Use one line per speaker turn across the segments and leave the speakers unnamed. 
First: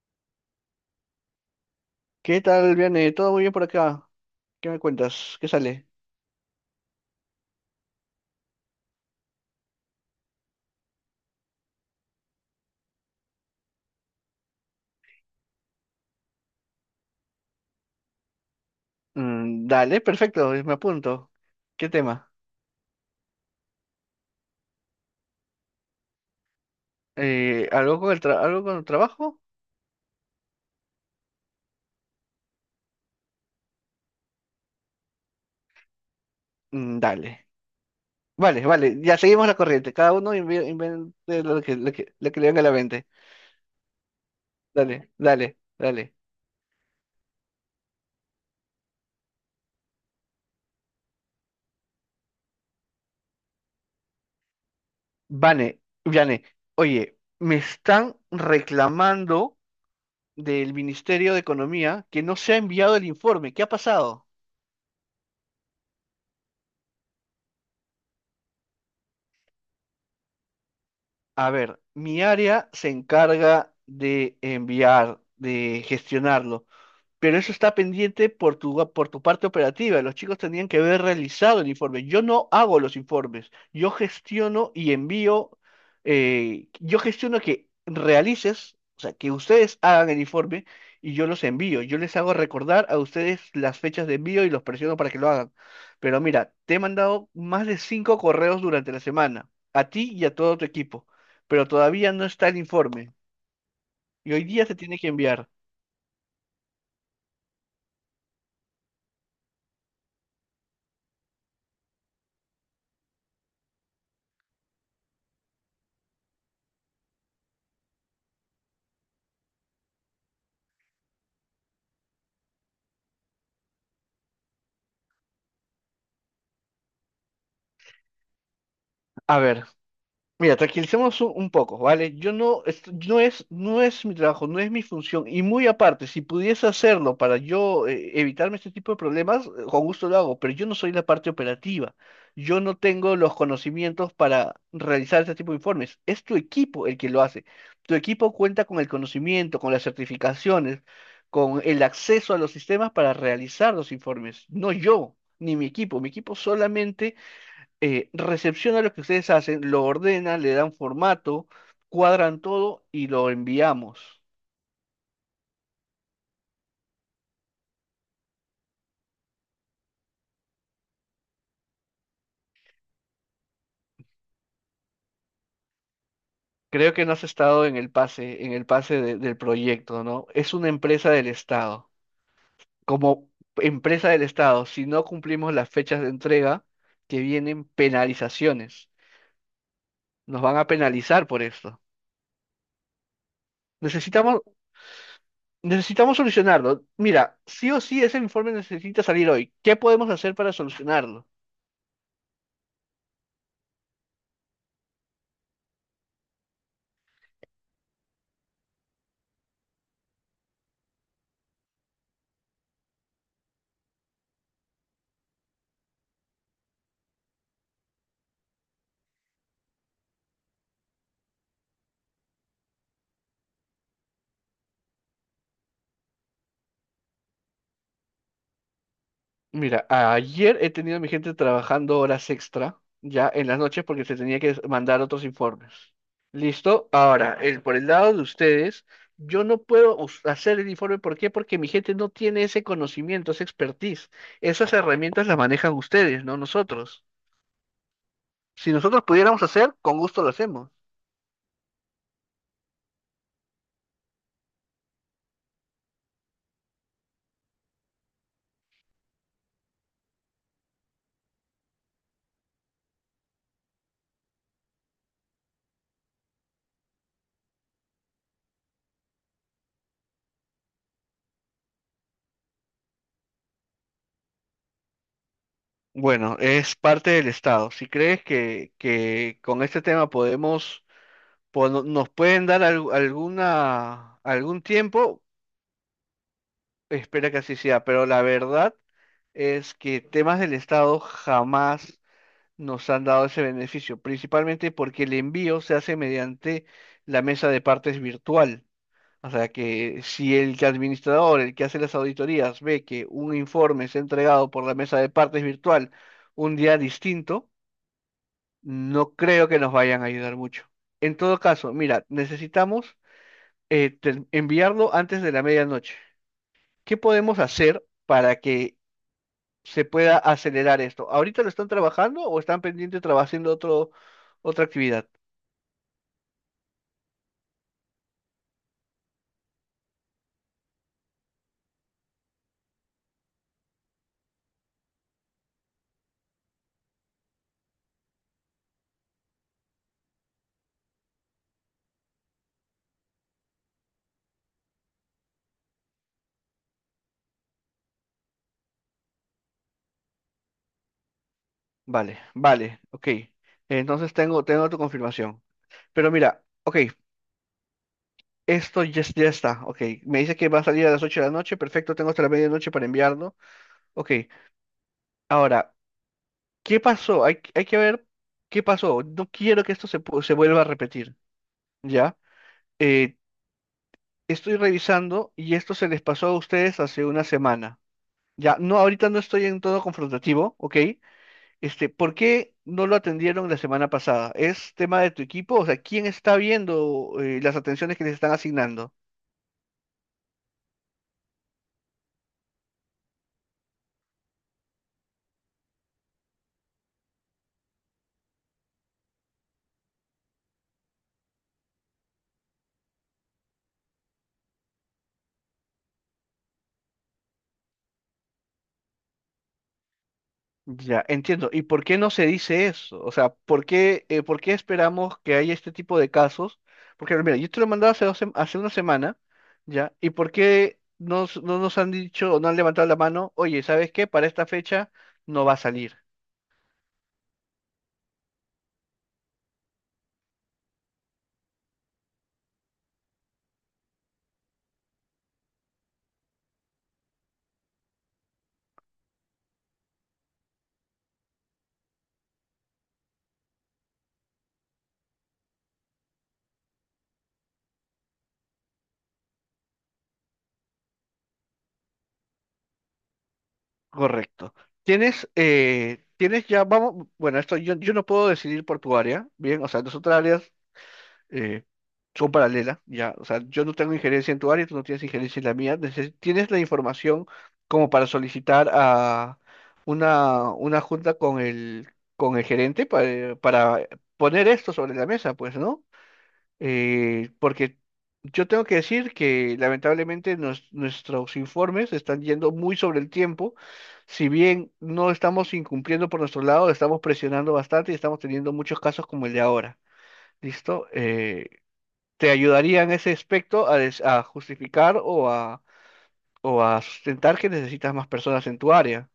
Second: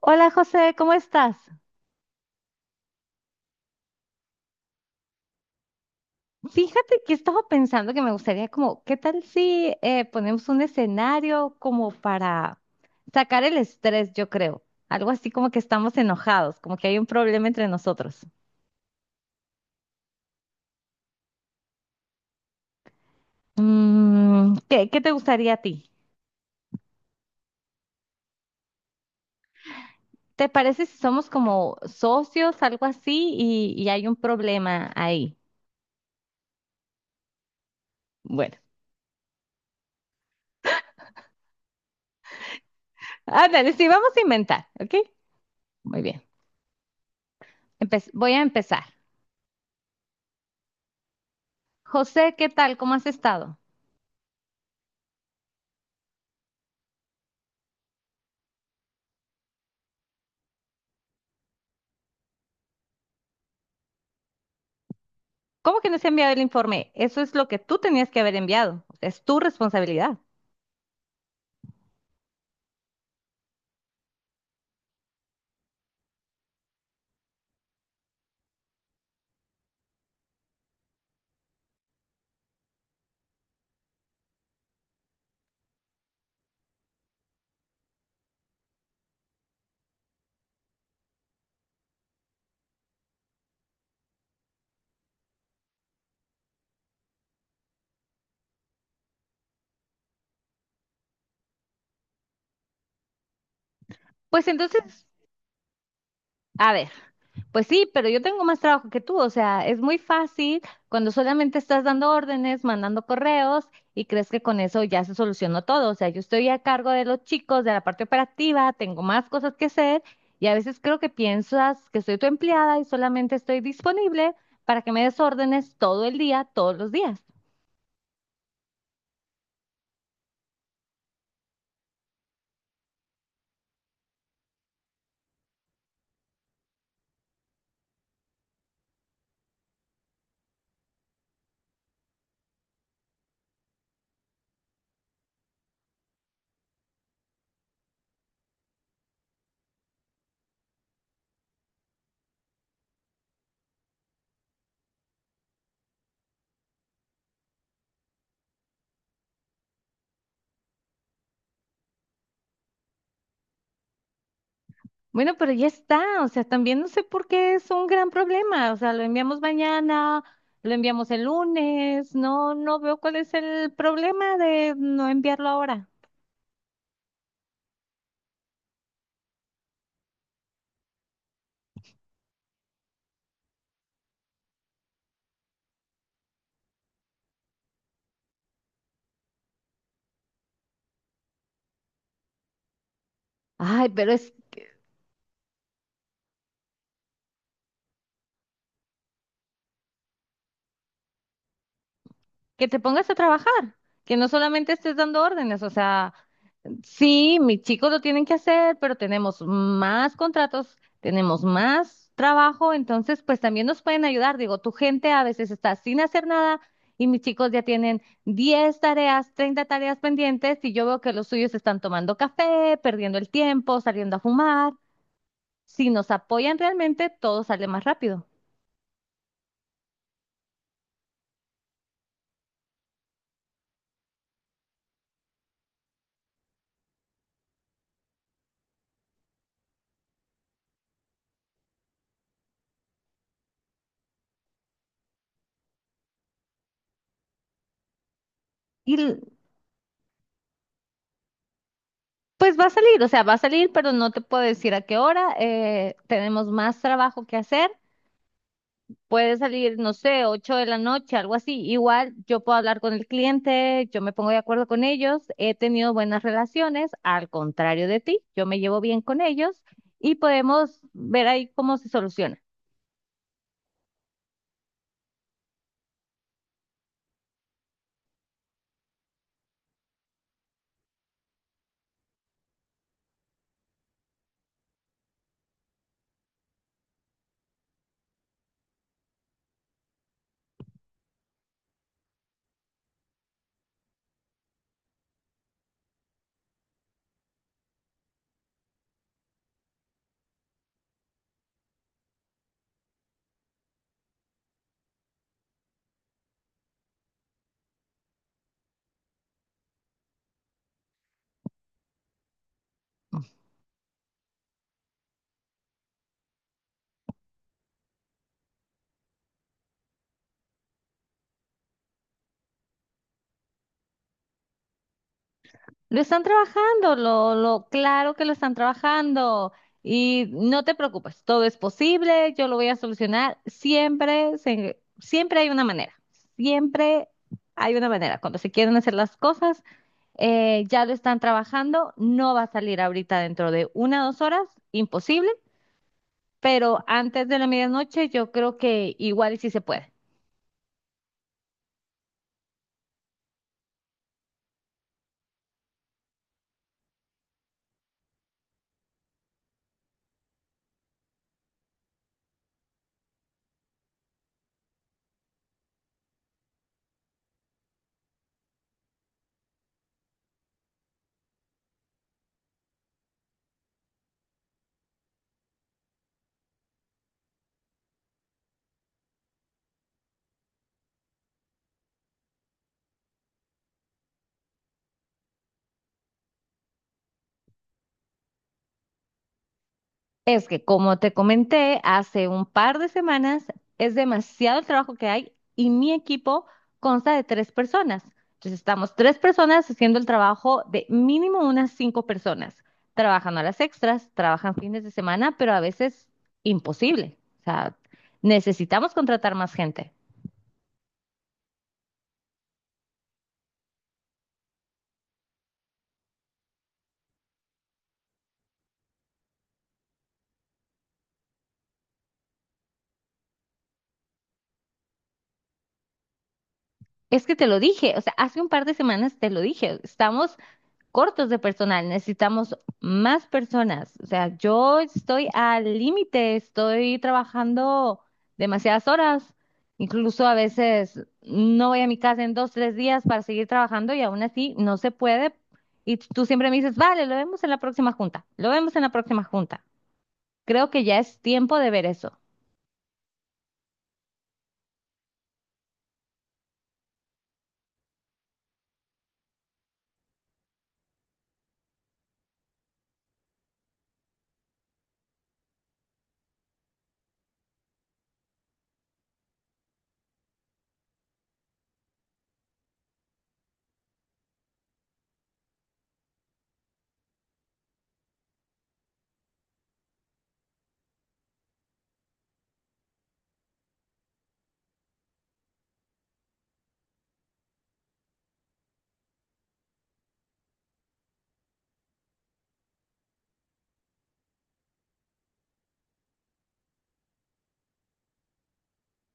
Hola José, ¿cómo estás?
¿Qué tal, Viane? ¿Todo muy bien por acá? ¿Qué me cuentas? ¿Qué sale?
Fíjate que estaba pensando que me gustaría como, ¿qué tal si ponemos un escenario como para sacar el estrés, yo creo? Algo así como que estamos enojados, como que hay un problema entre nosotros.
Mm, dale, perfecto, me apunto. ¿Qué tema?
¿Qué te gustaría a ti?
¿Algo con el trabajo?
¿Te parece si somos como socios, algo así, y hay un problema ahí?
Mm, dale.
Bueno,
Vale, vale, ya seguimos la corriente. Cada uno invente lo que le venga a la mente.
ándale, sí, vamos a inventar, ¿ok?
Dale, dale,
Muy
dale.
bien. Voy a empezar. José, ¿qué tal? ¿Cómo has estado?
Vane, Viane, oye, me están reclamando del Ministerio de Economía que no se ha enviado el informe. ¿Qué ha pasado?
¿Cómo que no se ha enviado el informe? Eso es lo que tú tenías que haber enviado. Es tu responsabilidad.
A ver, mi área se encarga de enviar, de gestionarlo, pero eso está pendiente por por tu parte operativa. Los chicos tendrían que haber realizado el informe. Yo no hago los informes, yo gestiono y envío, yo gestiono que realices, o sea, que ustedes hagan el informe y yo los envío. Yo les hago recordar a ustedes las fechas de envío y los presiono para que lo hagan. Pero mira, te he mandado más de cinco correos durante la semana, a ti y a todo tu equipo, pero todavía no está el informe. Y hoy
Pues
día se tiene
entonces,
que enviar.
a ver, pues sí, pero yo tengo más trabajo que tú. O sea, es muy fácil cuando solamente estás dando órdenes, mandando correos y crees que con eso ya se solucionó todo. O sea, yo estoy a cargo de los chicos, de la parte operativa, tengo más cosas que hacer y a veces creo que piensas que soy tu empleada y solamente estoy disponible para que me des órdenes todo el día, todos los días.
A ver. Mira, tranquilicemos un poco, ¿vale? Yo no, es- no es, no es mi trabajo, no es mi función. Y muy aparte, si pudiese hacerlo para yo evitarme este tipo de problemas, con gusto lo hago, pero yo no soy la parte operativa. Yo no tengo los conocimientos para realizar este tipo de informes. Es tu equipo el que lo hace. Tu equipo cuenta con el conocimiento, con las certificaciones, con el acceso a los sistemas para realizar los informes. No yo, ni mi equipo. Mi equipo solamente recepciona lo que ustedes hacen, lo ordena, le dan formato, cuadran todo y lo enviamos.
Bueno, pero ya está, o sea, también no sé por qué es un gran problema, o sea, lo enviamos mañana, lo enviamos el lunes, no, no veo cuál es el problema de no enviarlo ahora.
Creo que no has estado en el pase, del proyecto, ¿no? Es una empresa del Estado. Como empresa del Estado, si no cumplimos las fechas de entrega, que vienen penalizaciones. Nos van a penalizar por esto.
Ay, pero es
Necesitamos, necesitamos solucionarlo. Mira, sí o sí ese informe necesita salir hoy. ¿Qué podemos hacer para solucionarlo?
que te pongas a trabajar, que no solamente estés dando órdenes, o sea. Sí, mis chicos lo tienen que hacer, pero tenemos más contratos, tenemos más trabajo, entonces pues también nos pueden ayudar. Digo, tu gente a veces está sin hacer nada y mis chicos ya tienen 10 tareas, 30 tareas pendientes y yo veo que los suyos están tomando café, perdiendo el tiempo, saliendo a fumar. Si nos apoyan realmente, todo sale más rápido.
Mira, ayer he tenido a mi gente trabajando horas extra, ya en las noches, porque se tenía que mandar otros informes. ¿Listo? Ahora, por el lado de ustedes, yo no puedo hacer el informe. ¿Por qué? Porque mi gente no tiene ese conocimiento, esa expertise. Esas herramientas las manejan ustedes, no nosotros. Si
Y
nosotros
l-
pudiéramos hacer, con gusto lo hacemos.
pues va a salir, o sea, va a salir, pero no te puedo decir a qué hora. Tenemos más trabajo que hacer. Puede salir, no sé, 8 de la noche, algo así. Igual yo puedo hablar con el cliente, yo me pongo de acuerdo con ellos, he tenido buenas relaciones, al contrario de ti, yo me llevo bien con ellos y podemos ver ahí cómo se soluciona.
Bueno, es parte del Estado. Si crees que con este tema podemos, nos pueden dar algún tiempo, espera que así sea, pero la verdad es que temas del Estado jamás nos han dado ese beneficio, principalmente porque el envío se hace mediante la mesa de partes virtual. O sea que si el que hace las auditorías, ve que un informe es entregado por la mesa de partes virtual un día distinto, no creo que nos vayan a ayudar mucho. En todo caso, mira, necesitamos enviarlo antes de la medianoche. ¿Qué podemos hacer para que se pueda acelerar esto? ¿Ahorita lo están trabajando o están pendientes trabajando haciendo otra actividad?
Lo están trabajando, lo claro que lo están trabajando y no te preocupes, todo es posible, yo lo voy a solucionar. Siempre, siempre hay una manera, siempre hay una manera. Cuando se quieren hacer las cosas, ya lo están trabajando, no va a salir ahorita dentro de 1 o 2 horas, imposible, pero antes de la medianoche yo creo que igual y sí se puede.
Vale, vale, ok. Entonces tengo tu confirmación. Pero mira, ok, esto ya, ya está, ok. Me dice que va a salir a las 8 de la noche, perfecto, tengo hasta la medianoche para enviarlo. Ok, ahora, ¿qué pasó? Hay que ver qué pasó. No quiero que esto se vuelva a repetir, ¿ya? Eh, Estoy revisando y esto se les pasó a ustedes hace una semana. Ya, no, ahorita no estoy en todo confrontativo, ¿ok? Este, ¿por qué no lo atendieron la semana pasada? ¿Es tema de tu equipo? O sea, ¿quién está viendo las atenciones que les están asignando?
Es que como te comenté hace un par de semanas, es demasiado el trabajo que hay y mi equipo consta de tres personas. Entonces estamos tres personas haciendo el trabajo de mínimo unas cinco personas, trabajando a las extras, trabajan fines de semana, pero a veces imposible. O sea, necesitamos contratar más gente.
Ya, entiendo. ¿Y por qué no se dice eso? O sea, ¿por qué, por qué esperamos que haya este tipo de casos? Porque, mira, yo te lo mandaba hace una semana, ¿ya? ¿Y por qué no nos han dicho o no han levantado la mano? Oye, ¿sabes qué? Para esta fecha no va a salir.
Es que te lo dije, o sea, hace un par de semanas te lo dije, estamos cortos de personal, necesitamos más personas. O sea, yo estoy al límite, estoy trabajando demasiadas horas, incluso a veces no voy a mi casa en 2, 3 días para seguir trabajando y aún así no se puede. Y tú siempre me dices, vale, lo vemos en la próxima junta, lo vemos en la próxima junta. Creo que ya es tiempo de ver eso.
Correcto. Tienes ya, vamos, bueno, esto yo no puedo decidir por tu área, bien, o sea, nosotras áreas eh, son paralelas, ya, o sea, yo no tengo injerencia en tu área, tú no tienes injerencia en la mía, tienes la información como para solicitar a una junta con con el gerente para poner esto sobre la mesa, pues, ¿no? Porque yo tengo que decir que lamentablemente nuestros informes están yendo muy sobre el tiempo, si bien no estamos incumpliendo por nuestro lado, estamos presionando bastante y estamos teniendo muchos casos como el de ahora. ¿Listo? Te ayudaría en ese aspecto a justificar o a sustentar que necesitas más personas en tu área.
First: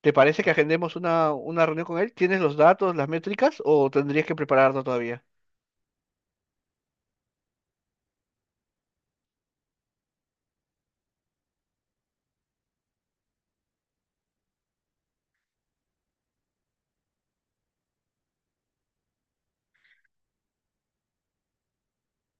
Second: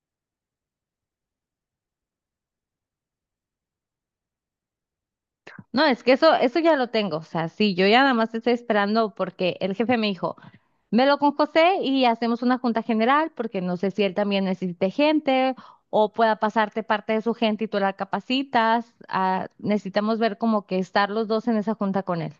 ¿Te parece que agendemos una reunión con él? ¿Tienes los datos, las métricas o tendrías que prepararlo todavía?
No, es que eso ya lo tengo. O sea, sí, yo ya nada más estoy esperando porque el jefe me dijo. Me lo con José y hacemos una junta general porque no sé si él también necesite gente o pueda pasarte parte de su gente y tú la capacitas. Ah, necesitamos ver como que estar los dos en esa junta con él.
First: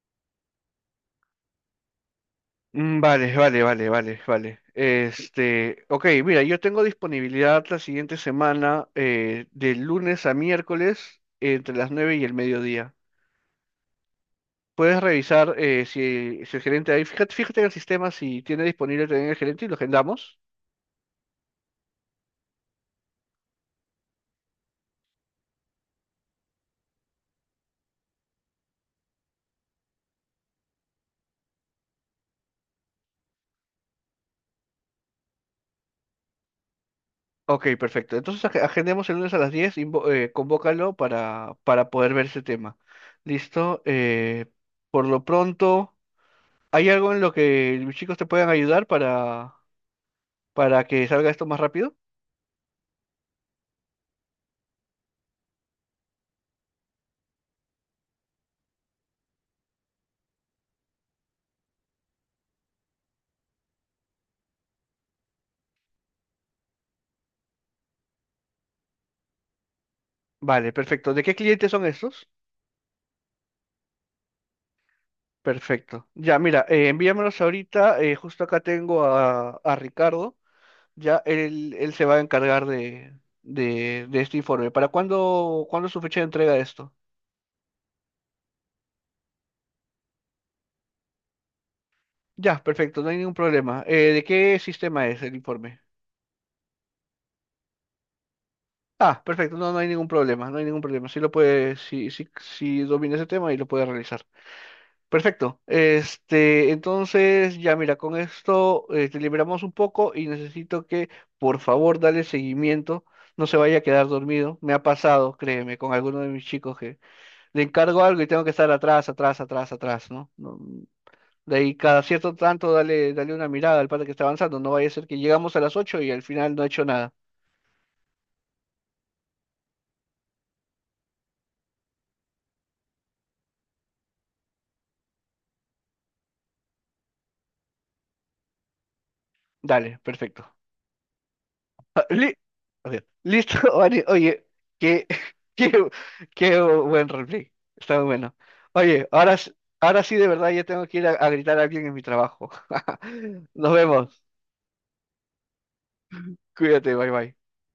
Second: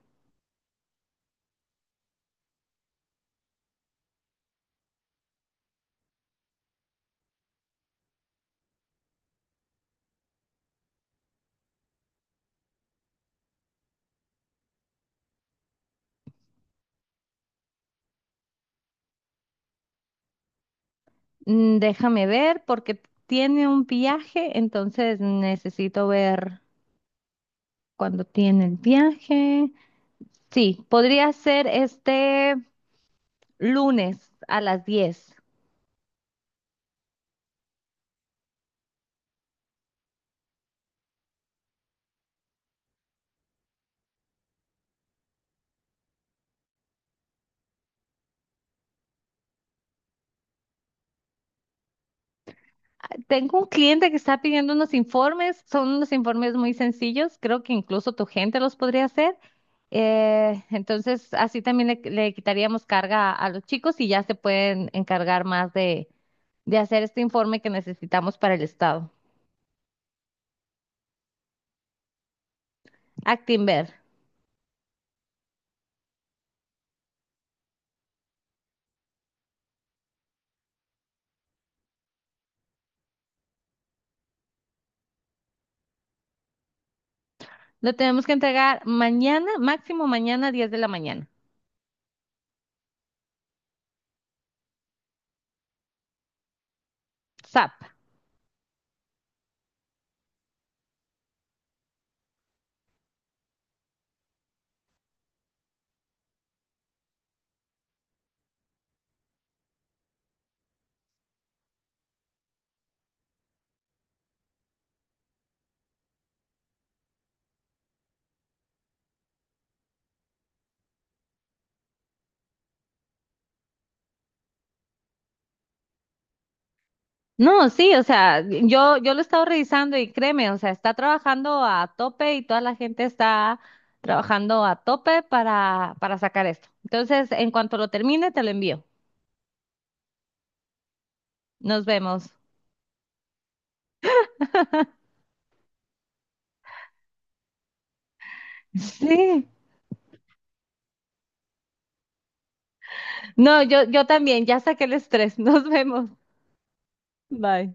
Mm, vale, vale, vale, vale, vale. Este, ok, mira, yo tengo disponibilidad la siguiente semana, de lunes a miércoles, entre las 9 y el mediodía. Puedes revisar si el gerente ahí, fíjate en el sistema si tiene disponible también el gerente y lo agendamos.
Déjame ver porque tiene un viaje, entonces necesito ver cuándo tiene el viaje. Sí, podría ser este lunes a las 10.
Ok, perfecto. Entonces agendemos el lunes a las 10, convócalo para poder ver ese tema. ¿Listo? Por lo pronto, ¿hay algo en lo que los chicos te puedan ayudar para que salga esto más rápido?
Tengo un cliente que está pidiendo unos informes, son unos informes muy sencillos, creo que incluso tu gente los podría hacer. Entonces, así también le quitaríamos carga a los chicos y ya se pueden encargar más de hacer este informe que necesitamos para el Estado.
Vale, perfecto. ¿De qué clientes son estos?
Actinver.
Perfecto. Ya, mira, envíamelos ahorita. Justo acá tengo a Ricardo. Ya él se va a encargar de este informe. ¿Para cuándo es su fecha de entrega de esto?
Lo tenemos que entregar mañana, máximo mañana, 10 de la mañana.
Ya, perfecto, no hay ningún problema. ¿De qué sistema es el informe?
SAP.
Ah, perfecto, no, no hay ningún problema, no hay ningún problema. Sí lo puede, sí, sí, sí domina ese tema y lo puede realizar. Perfecto. Este, entonces, ya mira, con esto te liberamos un poco y necesito que, por favor, dale seguimiento. No se vaya a quedar dormido. Me ha pasado, créeme, con alguno de mis chicos que le encargo algo y tengo que estar atrás, atrás, atrás, atrás, ¿no? No, de ahí cada cierto tanto dale una mirada al pata que está avanzando. No vaya a ser que llegamos a las 8 y al final no ha hecho nada.
No, sí, o sea, yo lo he estado revisando y créeme, o sea, está trabajando a tope y toda la gente está trabajando a tope para sacar esto. Entonces, en cuanto lo termine, te lo envío.
Dale, perfecto.
Nos
Ah,
vemos.
o sea, listo, Vani. Oye, qué, qué, qué buen roleplay. Está muy bueno. Oye, ahora,
Sí.
ahora sí de verdad ya tengo que ir a gritar a alguien en mi trabajo.
No,
Nos
yo
vemos.
también, ya saqué el estrés. Nos vemos.
Cuídate, bye bye.
Bye.